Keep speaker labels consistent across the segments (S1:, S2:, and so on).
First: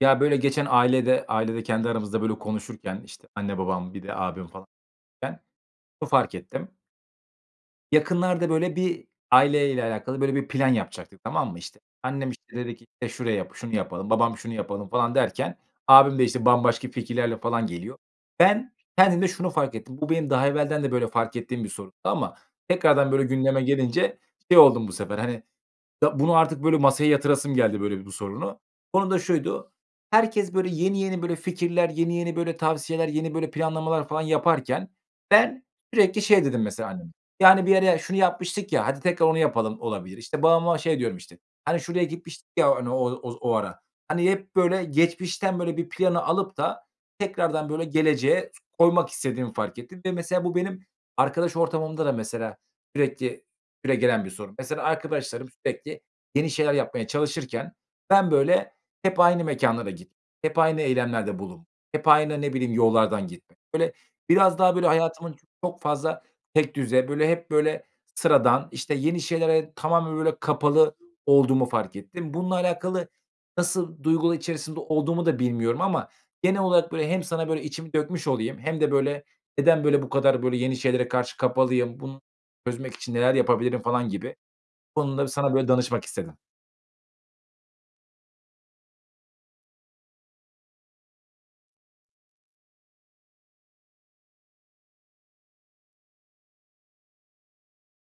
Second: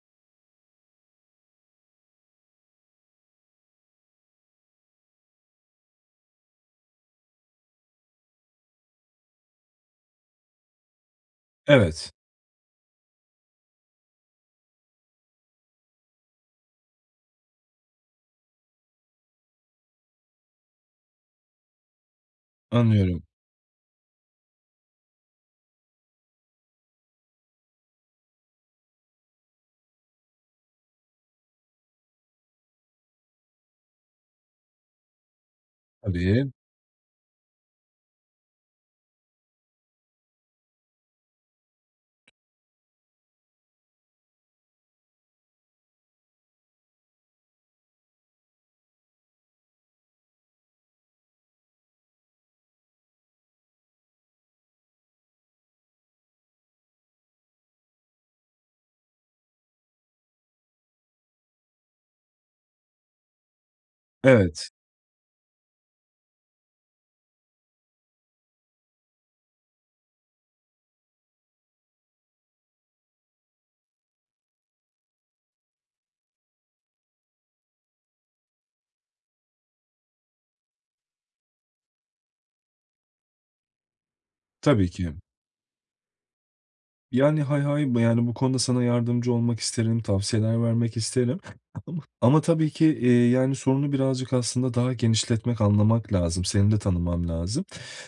S1: Ya, böyle, geçen ailede, ailede kendi aramızda, böyle, konuşurken, işte, anne babam bir de abim, falan. [unintelligible] Şunu fark ettim yakınlarda, böyle, bir aileyle alakalı, böyle, bir plan yapacaktık, tamam mı? İşte,
S2: Evet.
S1: annem, işte, dedi ki, "Şurayı, şunu yapalım." Babam, "Şunu yapalım." falan derken abim de, işte, bambaşka fikirlerle falan geliyor. Ben kendimde şunu fark ettim. Bu benim daha evvelden de, böyle, fark ettiğim bir sorundu ama tekrardan,
S2: Anlıyorum.
S1: böyle, gündeme gelince şey oldum. Bu sefer, hani, ya bunu artık, böyle, masaya yatırasım geldi, böyle, bu sorunu. Konu da şuydu: Herkes, böyle, yeni yeni, böyle, fikirler, yeni yeni, böyle, tavsiyeler, yeni, böyle, planlamalar falan yaparken ben sürekli şey
S2: Tabii.
S1: dedim, mesela. Hani, yani, "Bir yere şunu yapmıştık ya, hadi tekrar onu yapalım." olabilir. İşte, babama şey diyorum, işte: "Hani, şuraya gitmiştik ya, hani, o o o ara." Hani, hep, böyle, geçmişten, böyle, bir planı alıp da tekrardan, böyle, geleceğe koymak istediğimi fark ettim ve, mesela, bu benim arkadaş ortamımda da mesela sürekli süregelen bir sorun. Mesela, arkadaşlarım sürekli yeni şeyler yapmaya çalışırken ben, böyle, hep aynı mekânlara git, hep aynı eylemlerde bulun, hep aynı, ne bileyim, yollardan gitmek. Böyle, biraz
S2: Evet.
S1: daha, böyle, hayatımın çok fazla tekdüze, böyle, hep, böyle, sıradan, işte, yeni şeylere tamamen, böyle, kapalı olduğumu fark ettim. Bununla alakalı nasıl duygular içerisinde olduğumu da bilmiyorum ama genel olarak, böyle, hem sana, böyle, içimi dökmüş olayım hem de, böyle, neden, böyle, bu kadar, böyle, yeni şeylere karşı kapalıyım, bunu çözmek için neler yapabilirim falan gibi.
S2: Tabii
S1: Bu
S2: ki.
S1: konuda sana, böyle, danışmak istedim.
S2: Yani, hay hay. Yani, bu konuda sana yardımcı olmak isterim, tavsiyeler vermek isterim ama tabii ki, iii, yani, sorunu birazcık aslında daha genişletmek, anlamak lazım. Seni de tanımam lazım.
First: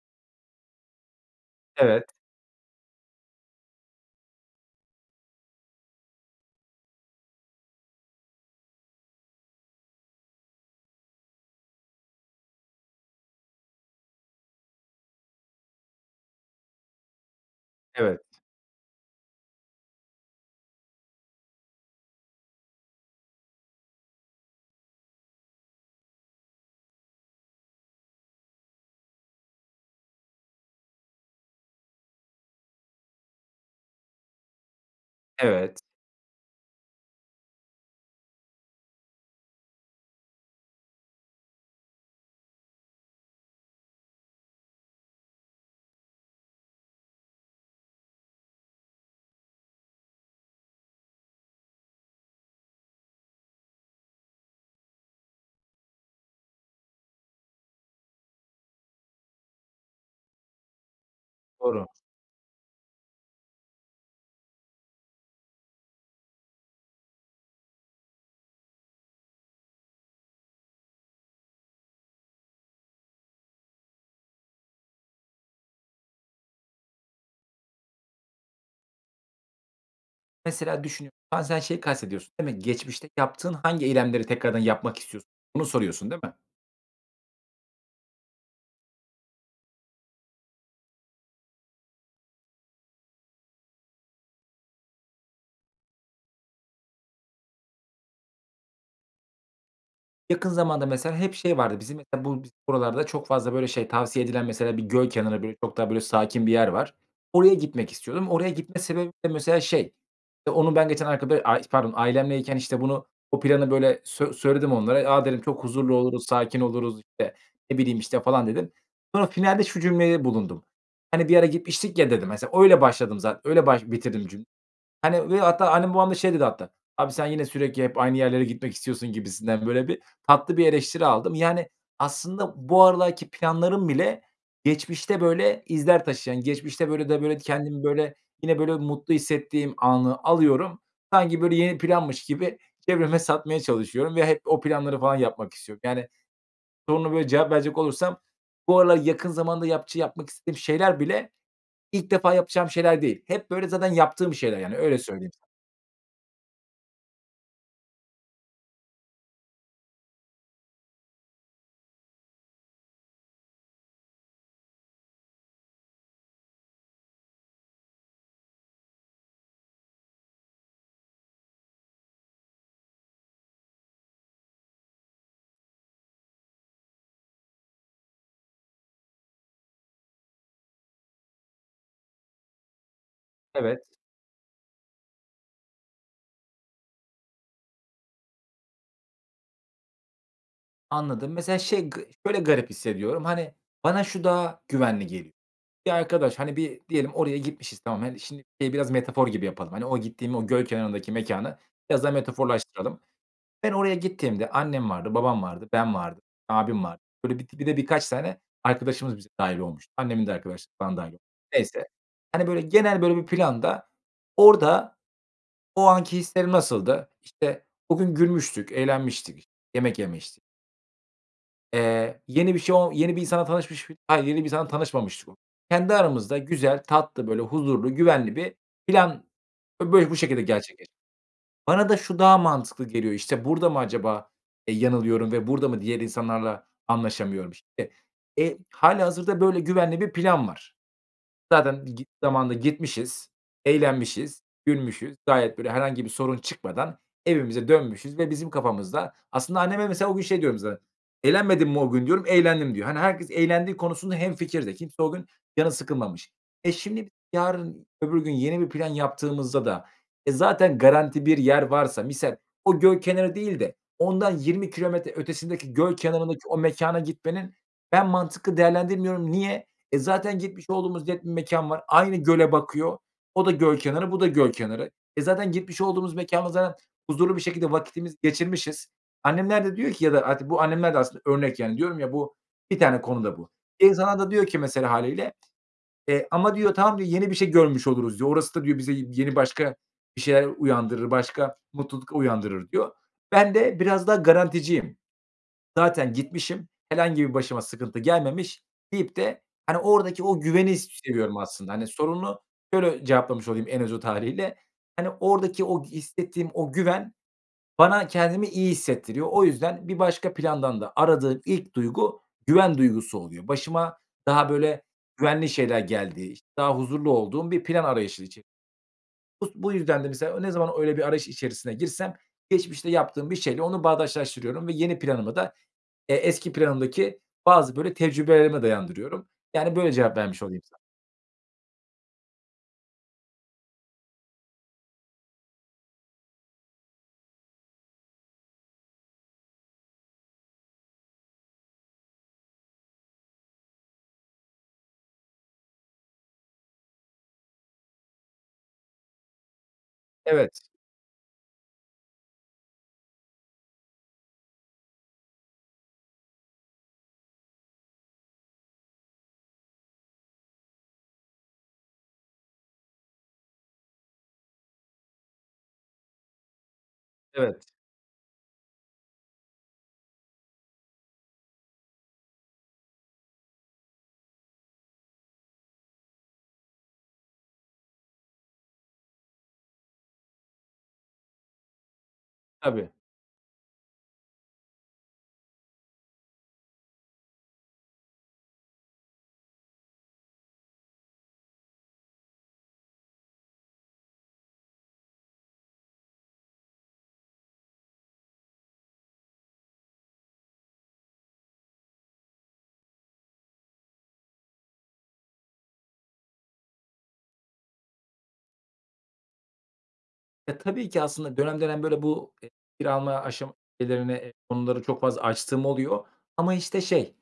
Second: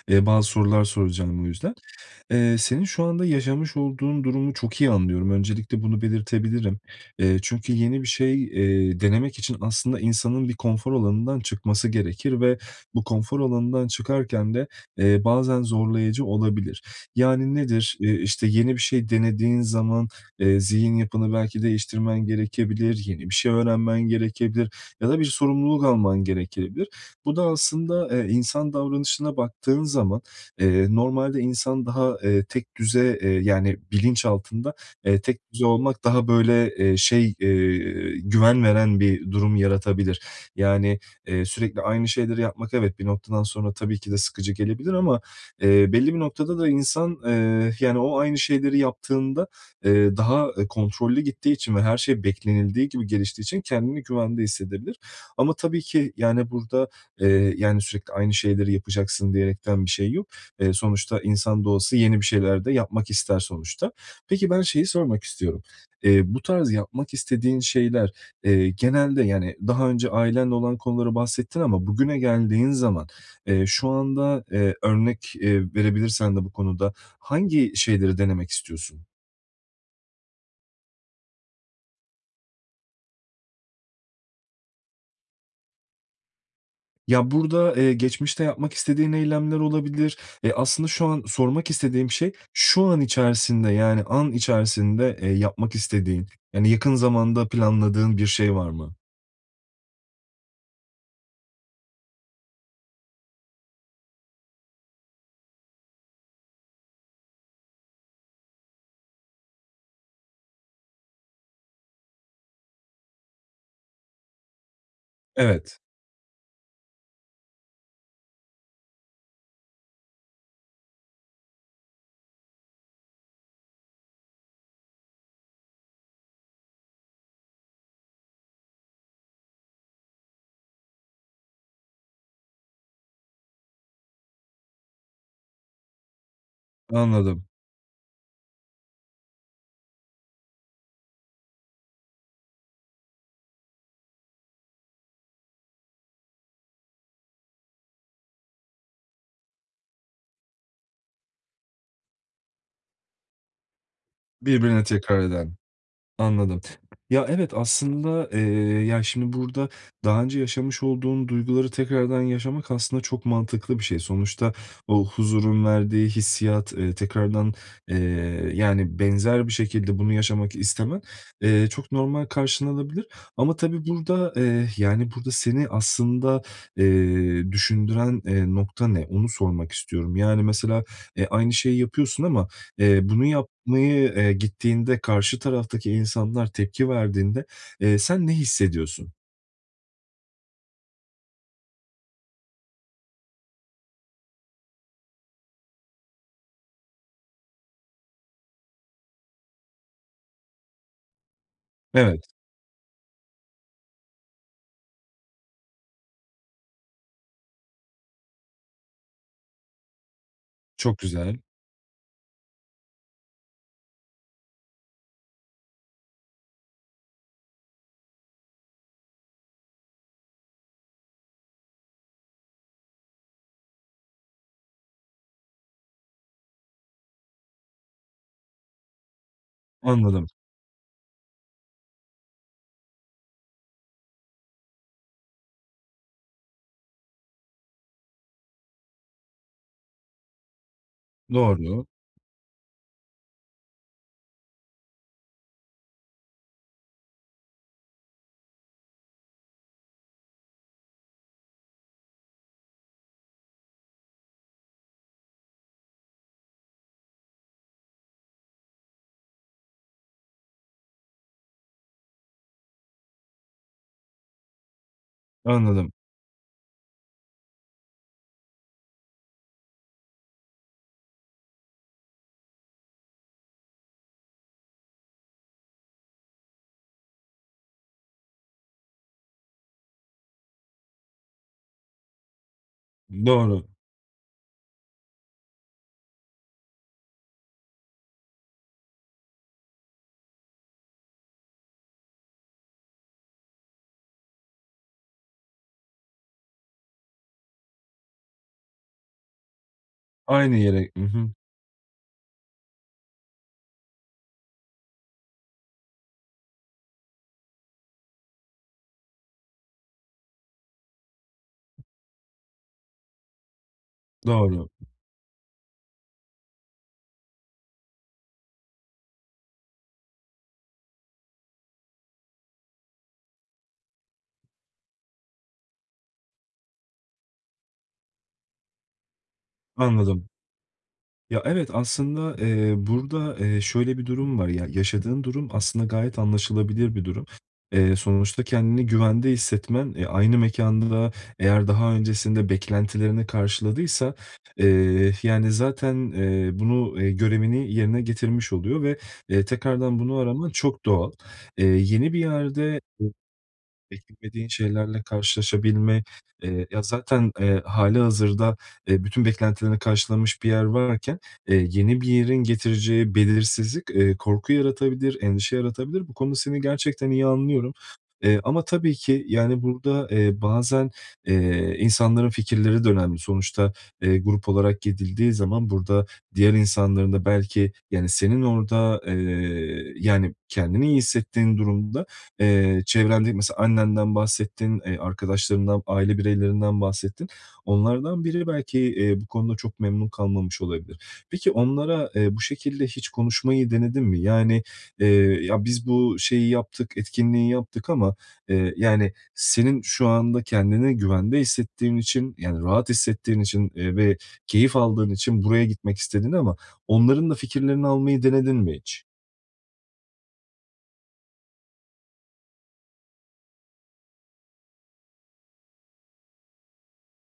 S2: Eee, bazı sorular soracağım bu yüzden.
S1: Evet.
S2: Eee, senin şu anda yaşamış olduğun durumu çok iyi anlıyorum. Öncelikle bunu belirtebilirim. Eee, çünkü yeni bir şey, eee, denemek için aslında insanın bir konfor alanından çıkması gerekir ve bu konfor alanından çıkarken de, eee, bazen zorlayıcı olabilir. Yani, nedir? Eee,
S1: Evet.
S2: işte, yeni bir şey denediğin zaman, eee, zihin yapını belki değiştirmen gerekebilir, yeni bir şey öğrenmen gerekebilir ya da bir sorumluluk alman gerekebilir. Bu da aslında, eee, insan davranışına baktığın zaman, eee, normalde insan daha, eee, tekdüze, eee, yani, bilinçaltında, eee, tekdüze
S1: Evet.
S2: olmak daha böyle, eee, şey, eee, güven veren bir durum yaratabilir. Yani, eee, sürekli aynı şeyleri yapmak evet, bir noktadan sonra tabii ki de sıkıcı gelebilir ama, eee, belli bir noktada da insan, eee, yani, o aynı şeyleri yaptığında, eee, daha kontrollü gittiği için ve her şey beklenildiği gibi geliştiği için kendini güvende hissedebilir. Ama tabii ki, yani, burada, eee, yani, sürekli aynı şeyleri yapacaksın diyerekten bir şey yok. Eee, sonuçta insan da
S1: Doğru.
S2: olsa yeni bir şeyler de yapmak ister sonuçta. Peki, ben şeyi sormak istiyorum. Eee, bu tarz yapmak istediğin şeyler, eee, genelde, yani, daha önce ailenle olan konuları bahsettin ama bugüne geldiğin zaman, eee, şu anda, eee, örnek verebilirsen de bu konuda hangi şeyleri denemek istiyorsun?
S1: Mesela, düşünü Bazen şeyi kastediyorsun, değil mi? Geçmişte yaptığın hangi eylemleri tekrardan yapmak istiyorsun? Bunu soruyorsun, değil mi?
S2: Ya, burada, eee, geçmişte yapmak istediğin eylemler olabilir. Eee, aslında şu an sormak istediğim şey, şu an içerisinde, yani an içerisinde, eee, yapmak istediğin, yani yakın zamanda planladığın bir şey var mı?
S1: Yakın zamanda mesela hep şey vardı bizim, mesela bu biz buralarda çok fazla, böyle, şey tavsiye edilen, mesela bir göl kenarı, böyle, çok daha böyle, sakin bir yer var. Oraya gitmek istiyordum. Oraya gitme sebebim de mesela, şey, işte, onun ben geçen arka böyle, aaa, pardon ailemleyken, işte, bunu bu planı böyle sö söyledim onlara. "A!" dedim. "Çok
S2: Evet.
S1: huzurlu oluruz, sakin oluruz." İşte, ne bileyim, işte, falan dedim. Sonra finalde şu cümlede bulundum: "Hani bir ara gitmiştik ya." dedim. Mesela, öyle başladım zate öyle baş bitirdim cüm Hani ve hatta annem babam da şey dedi hatta, "abi sen yine sürekli hep aynı yerlere gitmek istiyorsun," gibisinden böyle bir, tatlı bir eleştiri aldım. Yani aslında bu aralarki planlarım bile geçmişte böyle, izler taşıyan... Geçmişte böyle de böyle,
S2: Anladım.
S1: kendimi, böyle, yine, böyle, mutlu hissettiğim anı alıyorum, sanki, böyle, yeni planmış gibi çevreme satmaya çalışıyorum ve hep o planları falan yapmak istiyorum. Yani, soruna böyle cevap verecek olursam bu aralar yakın zamanda yapçı yapmak istediğim şeyler bile ilk defa yapacağım şeyler değil. Hep, böyle, zaten yaptığım şeyler yani.
S2: Birbirini
S1: Öyle
S2: tekrar
S1: söyleyeyim
S2: eden. Anladım. Ya, evet, aslında, eee, ya, şimdi burada daha önce yaşamış olduğun duyguları tekrardan yaşamak aslında çok mantıklı bir şey. Sonuçta o huzurun verdiği hissiyat, eee, tekrardan, eee, yani benzer bir şekilde bunu yaşamak istemen, eee, çok normal karşılanabilir ama tabii burada, eee, yani burada seni aslında, eee, düşündüren, eee, nokta ne, onu sormak istiyorum. Yani mesela, eee, aynı şeyi yapıyorsun ama, eee, bunu
S1: Evet.
S2: yapmaya, eee, gittiğinde karşı taraftaki insanlar tepki verdiğinde, eee, sen ne hissediyorsun?
S1: Anladım. Mesela, şey, gı şöyle garip hissediyorum, hani, bana şu daha güvenli geliyor. Ya, arkadaş, hani, bir diyelim oraya gitmişiz, tamam. Hani, şimdi, e biraz metafor gibi yapalım. Hani, o gittiğim o göl kenarındaki mekânı biraz daha
S2: Evet.
S1: metaforlaştıralım. Ben oraya gittiğimde annem vardı, babam vardı, ben vardım, abim vardı. Böyle bir di bir de birkaç tane arkadaşımız bize dâhil olmuştu. Annemin de arkadaş falan
S2: Çok
S1: dâhil
S2: güzel.
S1: Neyse, hani, böyle genel böyle bir planda orada o anki hislerim nasıldı? İşte, o gün gülmüştük, eğlenmiştik, yemek yemiştik. Eee, yeni bir şey o yeni bir insanla tanışmış mi Ha, yeni bir insanla tanışmamıştık o Kendi aramızda güzel, tatlı, böyle huzurlu, güvenli bir plan. Ve böyle bu
S2: Anladım.
S1: şekilde gerçekle Bana da şu daha mantıklı geliyor. İşte, burada mı acaba, e, yanılıyorum ve burada mı diğer insanlarla anlaşamıyorum işte? Eee, hâlihazırda böyle güvenli bir plan var. Zaten
S2: Doğru.
S1: git zamanında gitmişiz, eğlenmişiz, gülmüşüz. Gayet böyle herhangi bir sorun çıkmadan evimize dönmüşüz ve bizim kafamızda Aslında anneme, mesela, o gün şey diyorum mesela, "Eğlenmedin mi o gün?" diyorum. "Eğlendim." diyor. Hani, herkes eğlendiği konusunda hemfikir de. Kimse o gün canı sıkılmamış. E, şimdi yarın, öbür gün yeni bir plan yaptığımızda da, e, zaten garanti bir yer varsa misal o göl kenarı değil de ondan 20 kilometre ötesindeki
S2: Anladım.
S1: göl kenarındaki o mekâna gitmenin ben mantıklı değerlendirmiyorum. Niye? E, zaten gitmiş olduğumuz net bir mekân var. Aynı göle bakıyor. O da göl kenarı, bu da göl kenarı. E, zaten gitmiş olduğumuz mekânda zaten huzurlu bir şekilde vaktimizi geçirmişiz. Annemler de diyor ki ya da artık bu annemler de aslında örnek, yani, diyorum ya, bu bir tane konuda bu.
S2: Doğru.
S1: İnsanlar da diyor ki mesela hâliyle, eee, "Ama.", diyor, "Tamam.", diyor, "Yeni bir şey görmüş oluruz." diyor. "Orası da.", diyor, "Bize y yeni başka bir şeyler uyandırır. Başka mutluluk uyandırır." diyor. Ben de biraz daha garanticiyim. Zaten gitmişim. Herhangi bir başıma sıkıntı gelmemiş deyip de, hani, oradaki o
S2: Aynı
S1: güveni s
S2: yere I hı.
S1: seviyorum aslında. Hani, sorunu şöyle cevaplamış olayım en özet hâliyle. Hani, oradaki o hissettiğim o güven bana kendimi iyi hissettiriyor. O yüzden bir başka plandan da aradığım ilk duygu güven duygusu oluyor. Başıma daha
S2: Doğru.
S1: böyle güvenli şeyler geldiği, işte, daha huzurlu olduğum bir plan arayışı içe Bus bu yüzden de mesela ne zaman öyle bir arayış içerisine girsem geçmişte yaptığım bir şeyle onu bağdaştırıyorum ve yeni planımı da, eee, eski planımdaki bazı böyle tecrübelerime dayandırıyorum. Yani, böyle cevap
S2: Anladım.
S1: vermiş olayım sa
S2: Ya, evet, aslında, eee, burada, eee, şöyle bir durum var. Ya, yaşadığın durum aslında gayet anlaşılabilir bir durum. Eee, sonuçta kendini güvende hissetmen, eee, aynı mekân da eğer daha öncesinde beklentilerini karşıladıysa, eee, yani, zaten, eee, bunu eee, görevini yerine getirmiş oluyor ve, eee, tekrardan bunu araman
S1: Evet.
S2: çok doğal. Eee, yeni bir yerde [unintelligible] beklemediğin şeylerle karşılaşabilme, eee ya, zaten, eee, hâlihazırda, eee, bütün beklentilerini karşılamış bir yer varken, eee, yeni bir yerin getireceği belirsizlik, eee, korku yaratabilir, endişe yaratabilir. Bu konuda seni gerçekten iyi anlıyorum.
S1: Evet.
S2: Eee, ama tabii ki, yani, burada, eee, bazen, eee, insanların fikirleri de önemli. Sonuçta, eee, grup olarak gidildiği zaman burada diğer insanların da belki, yani, senin orada, eee, yani, kendini iyi hissettiğin durumda, eee,
S1: Tabii.
S2: çevrende mesela annenden bahsettin, eee, arkadaşlarından, aile bireylerinden bahsettin. Onlardan biri belki, eee, bu konuda çok memnun kalmamış olabilir. Peki onlara, eee, bu şekilde hiç konuşmayı denedin mi? Yani, eee, "Ya, biz bu şeyi yaptık, etkinliği yaptık ama, eee" Yani senin şu anda kendini güvende hissettiğin için, yani, rahat hissettiğin için, eee, ve keyif aldığın için buraya gitmek istedin ama onların da fikirlerini almayı denedin mi hiç?
S1: Ya tabii ki aslında dönem dönem, böyle, bu fikir alma [unintelligible] çok fazla açtığım oluyor ama, işte, şey,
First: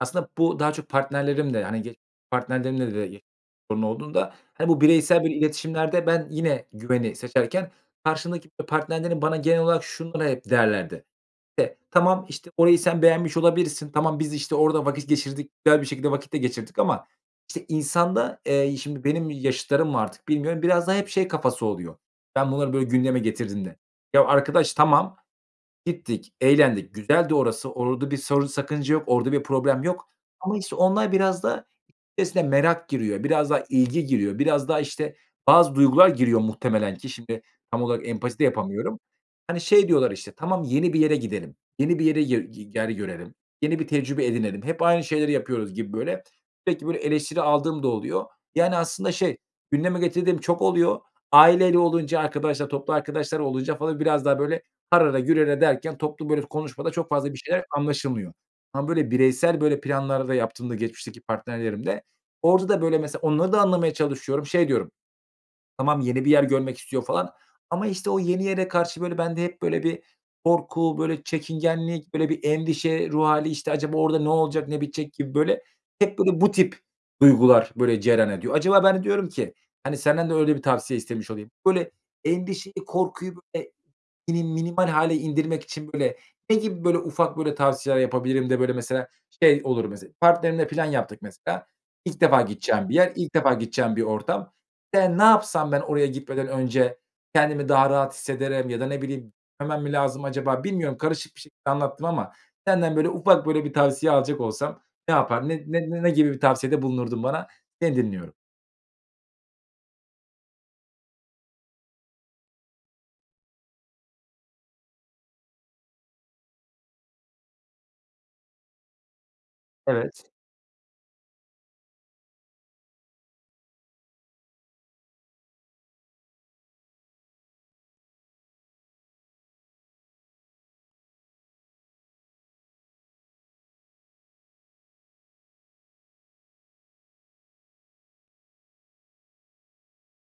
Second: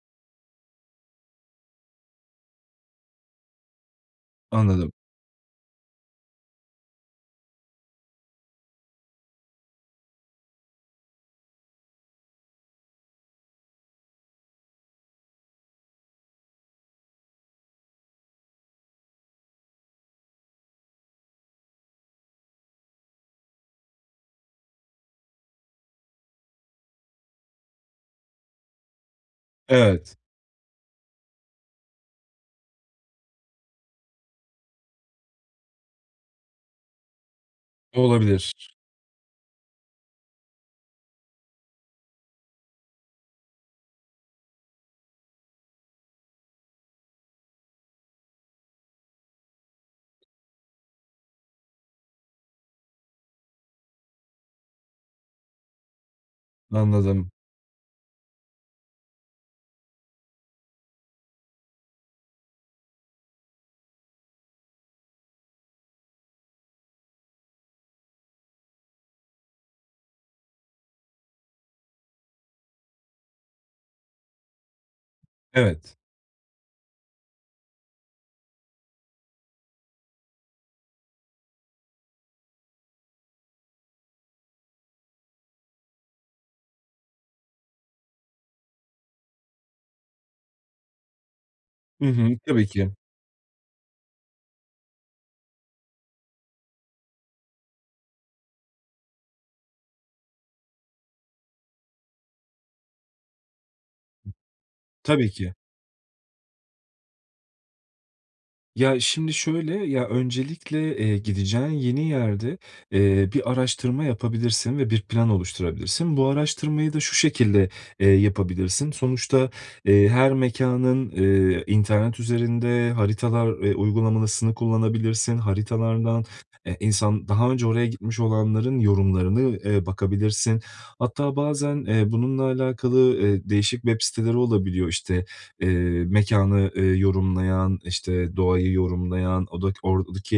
S1: aslında bu daha çok partnerlerimle, hani, [unintelligible] partnerlerimle de sorun olduğunda, hani, bu
S2: Anladım.
S1: bireysel iletişimlerde ben yine güveni seçerken karşımdaki partnerlerim bana genel olarak şunları hep derlerdi: "Tamam, işte, orayı sen beğenmiş olabilirsin. Tamam, biz, işte, orada vakit geçirdik, güzel bir şekilde vakit de geçirdik ama..." İnsanda, eee, şimdi benim yaşıtlarım mı artık bilmiyorum, biraz daha hep şey kafası oluyor. Ben bunları, böyle, gündeme getirdiğimde, ya arkadaş, tamam, gittik, eğlendik, güzeldi orası. Orada bir sorun, sakınca yok. Orada bir problem yok
S2: Evet.
S1: ama, işte, onlar biraz daha esne merak giriyor, biraz daha ilgi giriyor, biraz daha, işte, bazı duygular giriyor muhtemelen ki şimdi tam
S2: Bu
S1: olarak empati de
S2: olabilir.
S1: yapamıyorum. Hani, şey diyorlar, işte, "Tamam, yeni bir yere gidelim, yeni bir yere yi ger görelim, yeni bir tecrübe edinelim. Hep aynı şeyleri yapıyoruz." gibi, böyle. Sürekli böyle eleştiri aldığım da oluyor. Yani, aslında, şey, gündeme getirdiğim çok oluyor. Aileli olunca, arkadaşlar, toplu arkadaşlar olunca falan biraz daha, böyle, harala gürele derken toplu, böyle, konuşmada çok
S2: Anladım.
S1: fazla bir şeyler anlaşılmıyor. Ama, böyle, bireysel, böyle, planlar da yaptığımda, geçmişteki partnerlerimde. Orada da, böyle, mesela, onları da anlamaya çalışıyorum. Şey diyorum: "Tamam, yeni bir yer görmek istiyor." falan. Ama, işte, o yeni yere karşı, böyle, bende hep, böyle, bir korku, böyle, çekingenlik, böyle, bir endişe ruh hâli. İşte, "Acaba orada ne olacak, ne bitecek?" gibi, böyle,
S2: Evet.
S1: hep, böyle, bu tip duygular, böyle, cereyan ediyor. Acaba ben de diyorum ki, hani, senden de öyle bir tavsiye istemiş olayım. Böyle, endişeyi, korkuyu [unintelligible] mini minimal hâle indirmek için, böyle, ne gibi, böyle, ufak, böyle, tavsiyeler yapabilirim de, böyle, mesela, şey, olur. Mesela, partnerimle plan yaptık. Mesela,
S2: Hı
S1: ilk
S2: hı.
S1: defa
S2: Tabii
S1: gideceğim
S2: ki.
S1: bir yer, ilk defa gideceğim bir ortam. Ben ne yapsam ben oraya gitmeden önce kendimi daha rahat hissederim ya da ne bileyim, hemen mi lazım acaba, bilmiyorum. Karışık bir şekilde anlattım ama senden, böyle, ufak, böyle, bir tavsiye alacak olsam ne
S2: Tabii
S1: yapardın?
S2: ki.
S1: Ne ne ne gibi bir tavsiyede bulunurdun bana? Seni dinliyorum.
S2: Ya, şimdi şöyle. Ya, öncelikle, eee, gideceğin yeni yerde, eee, bir araştırma yapabilirsin ve bir plan oluşturabilirsin. Bu araştırmayı da şu şekilde, eee, yapabilirsin. Sonuçta, eee,
S1: Evet.
S2: her mekânın, eee, internet üzerinde haritalar, eee, uygulamasını kullanabilirsin. Haritalardan, eee, insan daha önce oraya gitmiş olanların yorumlarına, eee, bakabilirsin. Hatta bazen, eee, bununla alakalı, eee, değişik web siteleri olabiliyor. İşte, eee, mekânı, eee, yorumlayan, işte, doğayı yorumlayan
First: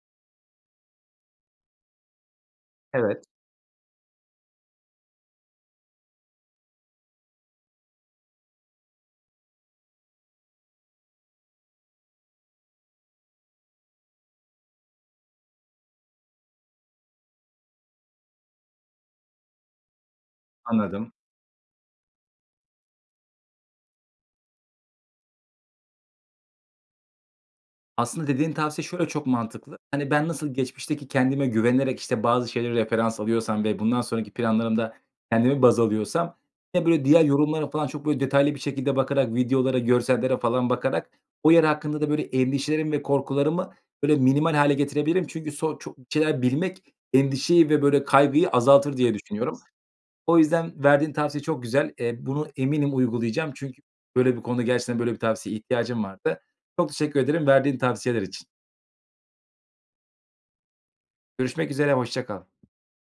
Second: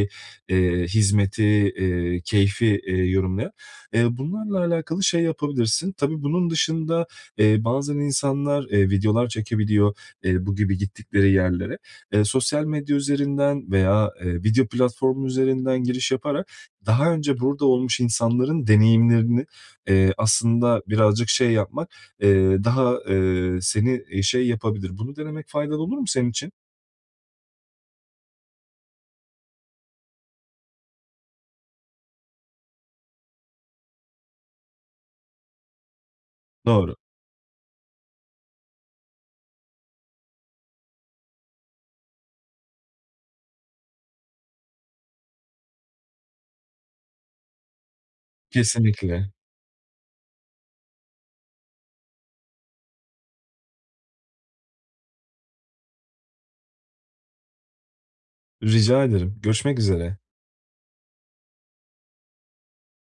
S2: [unintelligible] eee, hizmeti, eee, keyfi, eee,
S1: Evet.
S2: yorumlayan. Ya, bunlarla alakalı şey yapabilirsin. Tabii bunun dışında, eee, bazen insanlar, eee, videolar çekebiliyor, eee, bu gibi gittikleri yerlere. Eee, sosyal medya üzerinden veya, eee, video platformu üzerinden giriş yaparak daha önce burada olmuş insanların deneyimlerine, eee, aslında
S1: Anladım.
S2: birazcık, şey, yapmak, eee, daha, eee, seni, eee, şey, yapabilir. Bunu denemek faydalı olur mu senin için?
S1: Aslında dediğin tavsiye şöyle çok mantıklı. Hani, ben nasıl geçmişteki kendime güvenerek, işte, bazı şeyleri referans alıyorsam ve bundan sonraki planlarımda kendimi baz alıyorsam, ya,
S2: Doğru.
S1: böyle, diğer yorumlara falan çok, böyle, detaylı bir şekilde bakarak, videolara, görsellere falan bakarak o yer hakkında da, böyle, endişelerimi ve korkularımı, böyle, minimal hâle getirebilirim. Çünkü so çok bir şeyler bilmek endişeyi ve, böyle, kaygıyı azaltır diye
S2: Kesinlikle.
S1: düşünüyorum. O yüzden verdiğin tavsiye çok güzel. Eee, bunu eminim uygulayacağım. Çünkü böyle bir konuda gerçekten, böyle bir tavsiye ihtiyacım vardı. Çok teşekkür ederim verdiğin tavsiyeler için.
S2: Rica ederim, görüşmek üzere.
S1: Görüşmek üzere hoşça kal.